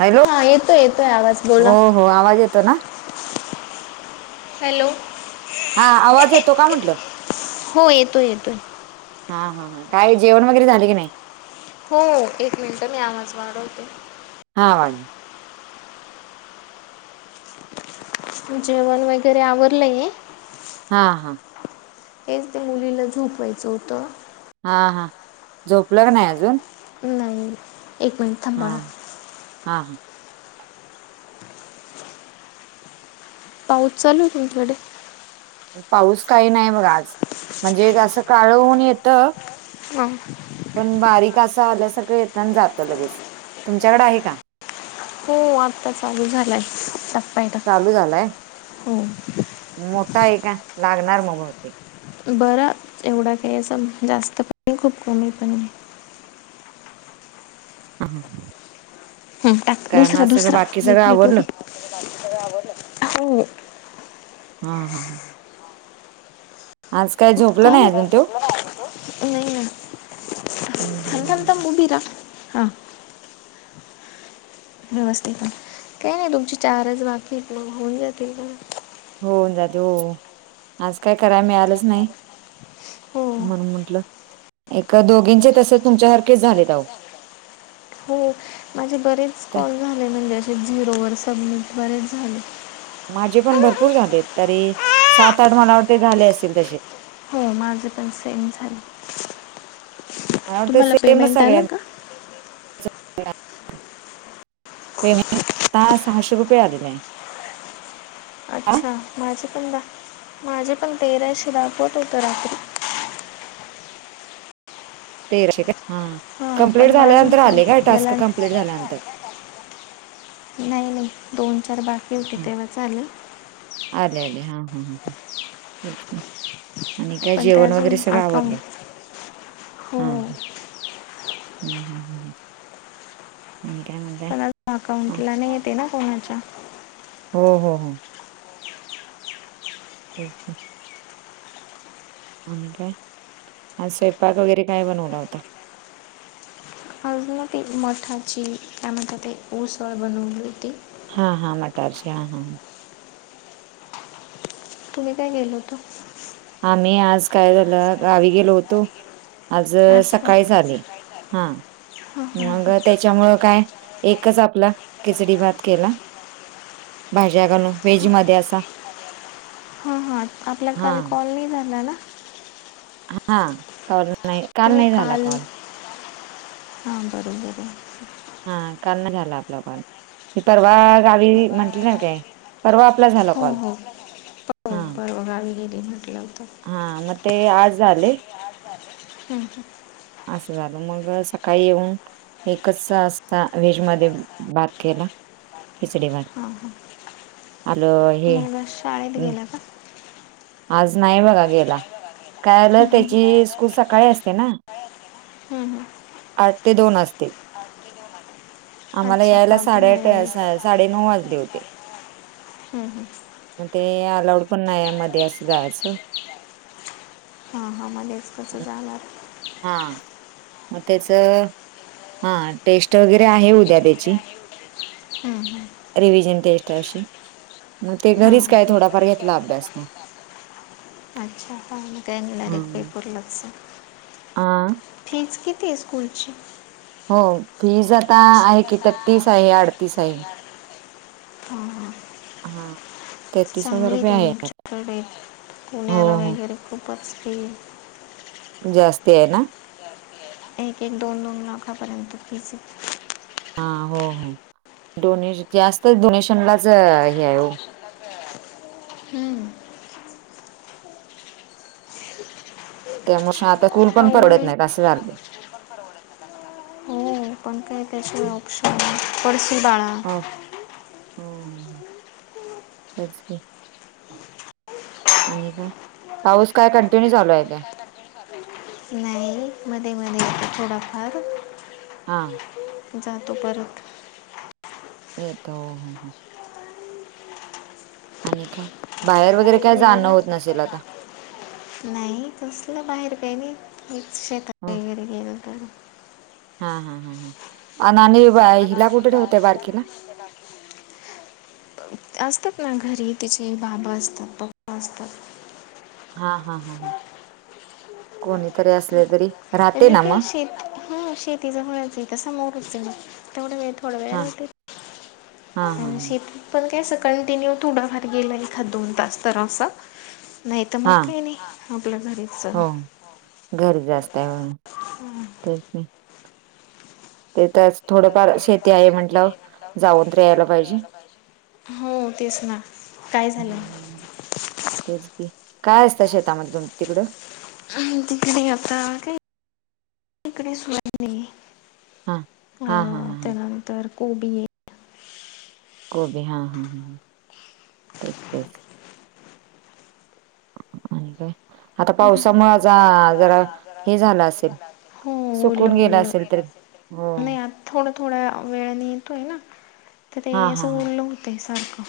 Hello हा येतोय येतोय आवाज हो बोला हो आवाज येतो ना हॅलो हा आवाज येतो काय म्हंटलं हो येतोय येतोय हा हा हां काय जेवण वगैरे झाले की नाही हो एक मिनिट मी आवाज वाढवते हा वाढ जेवण वगैरे आवरडलं हा हा हेच ते मुलीला झोपवायचं होतं हा हा झोपलं नाही अजून? नाही एक मिनटं हां हा हा पाऊस चालू आहे तुमच्याकडे? पाऊस काही नाही मग आज म्हणजे असं काळ ऊन येतं हम्म पण बारीक असं आल्या सारं येेतना जातं लगेच तुमच्याकडे आहे का? खूप वाटता चालू झालाय टपपायला चालू झालंय हो मोठा आहे का लागणार मग बहुतेक बर एवढा काही असं जास्त पण खूप कमी पण हा हा हा दुसरा दुसरा बाकी सगळं न आवरलं टोपी हो हा हा हा आज काय झोप काय नाही नाही ना थांब उशी राहा हां नमस्ते का काही नाही तुमची चारज बाकीत ना होऊन जातील का होऊन जाते हो, आज काय कराय मिळालंच नाही. हो म्हणून म्हंटल, एक दोघींचे तसे तुमच्या सारखेच झालेत आहो. हो, माझे बरेच त्या कॉल झाले म्हणजे असे झिरोवर सबमिट बरेच झाले. माझे पण भरपूर झालेत तरी, सात आठ मला वाटतं झाले असतील तसे. हो माझं पण सेम झालंय. मला वाटते तुम्हाला सेमच पेमेंट आलं का? सगळ्यांच पेमेंट, [unintelligible] सहाशे रुपया आले नाही, आ. अच्छा माझे पण, [unintelligible] माझे पण तेराशे दाखवत होत रात्री. तेराशे का हा, हां पण कंप्लीट माझं अजून झाल्यानंतर आले काय काही टास्क याला कंप्लीट झाल्यानंतर. नाही नाही, दोन चार बाकी होते तेव्हाच आले. आले आले हां हां, तेच की, आणि काय पण ते जेवण वगैरे अजून सगळं अकाउंट आवरडलं? हो हां, हम्म हम्म हम्म. आणि काय म्हणताय? पण हो अकाउंटला नाही येते ना कोणाच्या? हो हो हो. त्यात ते. आणि काय, आज स्वयंपाक वगैरे काय बनवला होता. आज ना मठाची काय म्हनतात ते ऊसळ बनवली होती. हा हा मटारची हा हा. तुम्ही काय केल होत? आम्ही आज काय झालं गावी गेलो होतो. आज अच्छा सकाळीच आले, हा, हां हां मग हां त्याच्यामुळ काय एकच आपला, खिचडी भात केला, भाज्या घालून व्हेज मध्ये असा. हा हा, आपला हा काल कॉल नाही झाला ना. हा. कॉल नाही. तुम्ही नाही झाला काल, कॉल. हा बरोबर ये. हा काल नाही झाला आपल्या कॉल, ते परवा गावी म्हंटल नाही काय? परवा आपला झाला कॉल, हा. अ गावी. म्हटलं होतं. हा म ते आज आले. हम् हम. असं झालं मग सकाळी येऊन एकच असता व्हेज मध्ये भात केला, खिचडीभात. हां हां आलोय. मुलगा शाळेत गेला का? आज नाही बघा गेला, काय आलं हं, हं, त्याची स्कूल सकाळी असते ना. हम् हम. आठ ते दोन असते. आम्हाला अच्छा यायला हां साडेआठ, तुम्हाला साडेनऊ वाजले होते. हम्म हम्म. म ते अलाऊड पण नाहीये मध्ये असं जायाच. हां हां मध्येच कसं जाणार. हां. म त्याच, हा टेस्ट वगैरे आहे उद्या त्याची. हम्म हम्. रिव्हजन टेस्ट अशी, म ते घरीच हां काय थोडाफार घेतला अभ्यास म. [inaudible] अच्छा हा म काहीेडयरेक् पपूर्लगस [inaudible] हां फिज किती आहे स्कूलची? हो फीज आता आहे कि त्या तस आहे अडतीस आहे हां हां हा तेहतीस हजार रुपये आहेत तरीर हो हो मागरी खपारसप जास्ती आहे ना. एक एक दोन दोन लाखापर्यंत फिस- हा हो हो डोनेश जास्त डोनेशनलाच हे आहे हो. हम्म त्यामुळे आता स्कूल पण परवडत नाहीत असे झाले. हम्म आमही त्या अस ऑप्शन पसू बाळा [inaudible] हा ह तेच आणि का पाऊस काय कंटिन्यू चालू आहे का? नाही मध्ये मध्ये- थोडाफार हा जातो परत एतो हो हो आणि काय बाहेर वगैरे काय जाणं यायला होत नसेल आता. नाही कसलं बाहेर काही नाही शेतात. हा गेल तर. हा हा हा हा आणि हिला कुठे ठेवते बारकीला? असतात ना घरी तिचे बाबां असतात पप्पा असतात. हा हा हा ह कोणीतरी असले तरी. राहते मी ना का मग शेत ह शेती ज होण्याच तसमोरच येव तेवढं मी थोडं वेळ हा होते. हा हा आणि हा शेतीत पण काय अस कंटिन्यू थोडाफार गेला एखाद दोन तास तर असं- नाही तर मग हा काही नाही आपल्या घरीच. घरी जास्त आहे हं. तेच - ते तर थोडंफार शेती आहे म्हटलं जाऊन तर यायला पाहिजे. हो तेच ना काय झालंय. हम्म. तेच की काय असत शेतामध्ये तिकडं? तिकडे आता काही तिकडे सोयाबीन - हां त्यानंतर कोबी, कोबी हा हा ह - आणि काय? आता पावसामुळ जा जरा हे झालं असेल हो ओलं सुकून गेलं ओलं असेल तररी. हो तरी नाही आता थोडं थोड्या वेळाने येतोय ना तर हा हा असं हा ओलं होतें सारखं.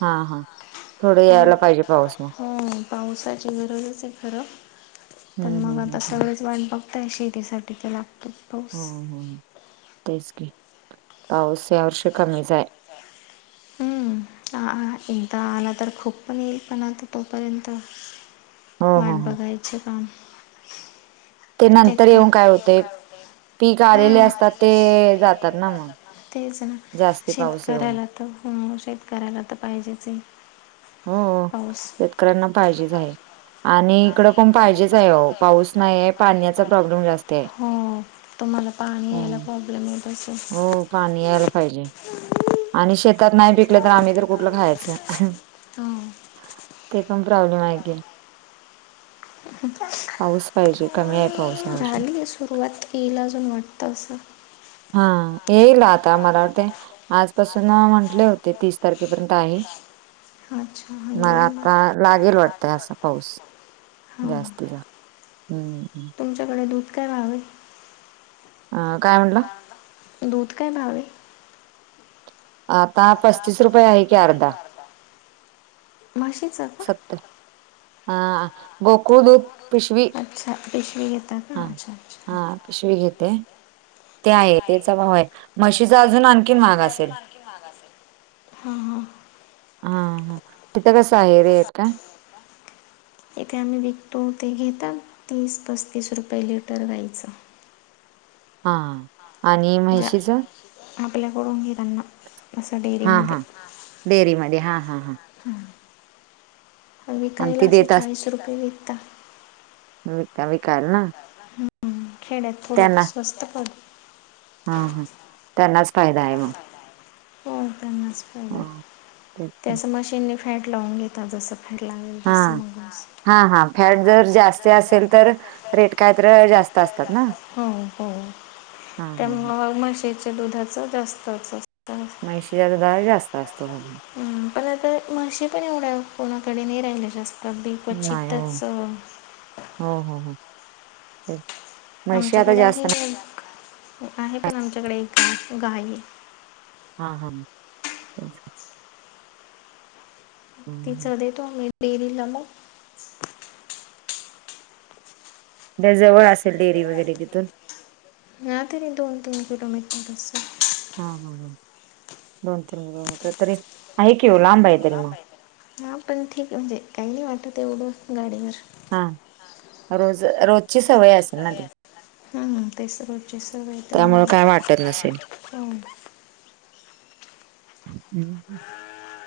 हा हा थोडं यायला पाहिजे पाऊस मग हो पावसाची गरजच आहे खरं. पण हम्म मग हम्म हम्म आता हम्म सगळेच वाट बघताय शेतीसाठी ते लागत. हो तेच कि पाऊस या वर्षी कमीच आहे. हम्म आ एकदा आला तर खूप पण येईल पण आता तोपर्यंत, हो वाट हो हो बघायचं काम. ते नंतर येऊन काय त्याच्यानंतर होतय पीक आलेले, असतात ते जातात ना मग. तेच ना जास्ती पाऊस येऊन शेतकऱ्याला तर हो, शेतकऱ्याला तर पाहिजेच. पाऊस सक्यांना शेतकऱ्यांना पाहिजेच आहे. आणि इकडं पण पाहिजेच आहे, हो पाऊस नाही आहे. पाण्याचा प्रॉब्लेम जास्त आहे. हो तुम्हाला पाणी, यायला हम्म. प्रॉब्लेम येत असलं. हो पाणी यायला पाहिजे. आणि शेतात नाही पिकलं, तर आम्ही तर कुठलं खायाचं. हा ते पण प्रॉब्लेम आहे चे पाऊस पाहिजे कमी आहे. पाऊस या वर्षी झालीये सुरुवात येईल अजून वाटतं असं हा येईल आता मला वाटते. आजपासून म्हंटले होते तीस तारखेपर्यंत आहे. अच्छा हा मला येईल मग आता ला लागेल वाटतय असा पाऊस पाऊस. हां जास्ती हम्म तुमच्याकडे दूध काय व भाव आहे. अ काय म्हणला दूध काय भाव ये आता पस्तीस रुपये आहे की अर्धा म्हशीच सत्तर हा गोकुळ दूध पिशवी अच्छा पिशवी घेतात. हा हा पिशवी घेते ते आहे तेचा भाव आहे म्हशीचा अजून आणखीन महाग म्हशीच अजून, असेल आणखी महाग असेल. हा हा तिथं कस आहे रेट काय इथे आम्ही, विकतो ते घेतात. तीस पस्तीस रुपये लिटर गाईचं हा आणि म्हणजे आणि म्हशीच आपल्याकडून घेताना आसा टे हां हां डेअरी मध्ये हां हां हां ह आणि विकायला ती असं देत चाळीस रुपये विकता विकता विकाल ना खेडयात थोडं त्यांना स्वस्त पडत. हा हा त्यांनाच फायदा आहे मग हो त्यांनाच अ हो तेच ते की असं मशीनने फॅट लावून घेतात जस फॅट लागेल हा तस मग हा फॅट हा फॅट जास्ती जर असेल जास्त, तर असेल रेट काय जास्त तर असतात ना जास्त असते हो हो हा हा हा त्यामुळ मग म्हशीच्या दुधाच जास्तच अस म्हशीच्या दुधाला जास्त असतो म्हणून पण आता तर म्हशी पण एवढ्या, कोणाकडे नाही राहिल्या जास्त बिक व नाही हो चित्तच हो हो हो तेच म्हशी आता आमच्याकडे जास्त आहे ना एक आहे, पण आमच्याकडे एक गाई हा हा तीच हम्म. देतो आम्ही पेरीला मग त्या जवळ असेल डेअरी वगैरे तिथून नाही तरी दोन तीन किलोमीटर बस आहे. हा हा ह दोन तीन किलो म्हटल तरी. आहे की ओ लांब आहे कुठतरी मग हा पण ठीक म्हणजे काही, नाही वाटत एवढं गाडीवर हा रोज रोजची सवय असेल ना तुम्ही हम ते सर्वचे सर्व येतमु. त्यामुळे काय वाटत नसेल.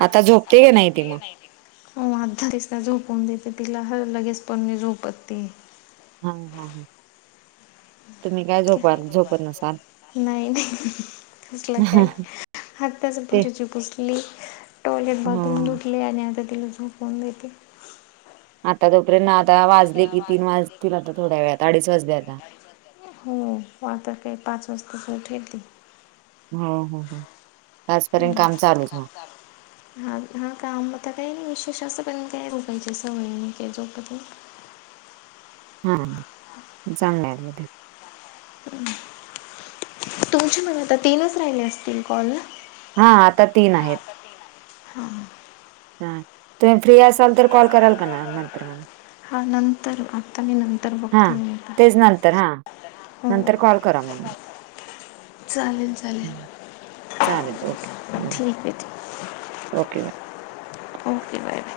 आता झोपते का नाहीती मग हो अर्धा [unintelligible] झोपून देते तिला ह लगेच पण नाही झोपत ती. हा हा हा तुम्ही काय झोपा झोपत नसाल. नाही नाही तसलं काही आताच ते फरची पुसली. टॉयलेट बाथरूम हम्म. धुतले आणी आता तिला झोपवून देते. आता तोपर्यंत आता वाजले की तीन वाजतील आता थोड्या वेळात अडीच वाजले आता हो आता. आता काय पाच वाजताच उठेल ती हो हो हो. आजपर्यंत हम्म. काम चालूच मग. हा हा काम आता काय नाही विशेष असं पण काय झोपायची सवय नाही काही झोपत नाही. हा चांगलं आहे मते. तुमचे पण आता तीनच राहिले असतील कॉल ना. हा आता तीन आहेत. हां हा तुम्ही फ्री असाल तर कॉल कराल का ना नंतर मंग. हा नंतर आत्ता आणि नंतर हा बघते मिळता. [unintelligible] तेच नंतर हा. नंतर कॉल करा म्हणून. चालेल चालेल हं, चालेल ओके ठीक हे ठीक हे. ओके. Okay bye bye.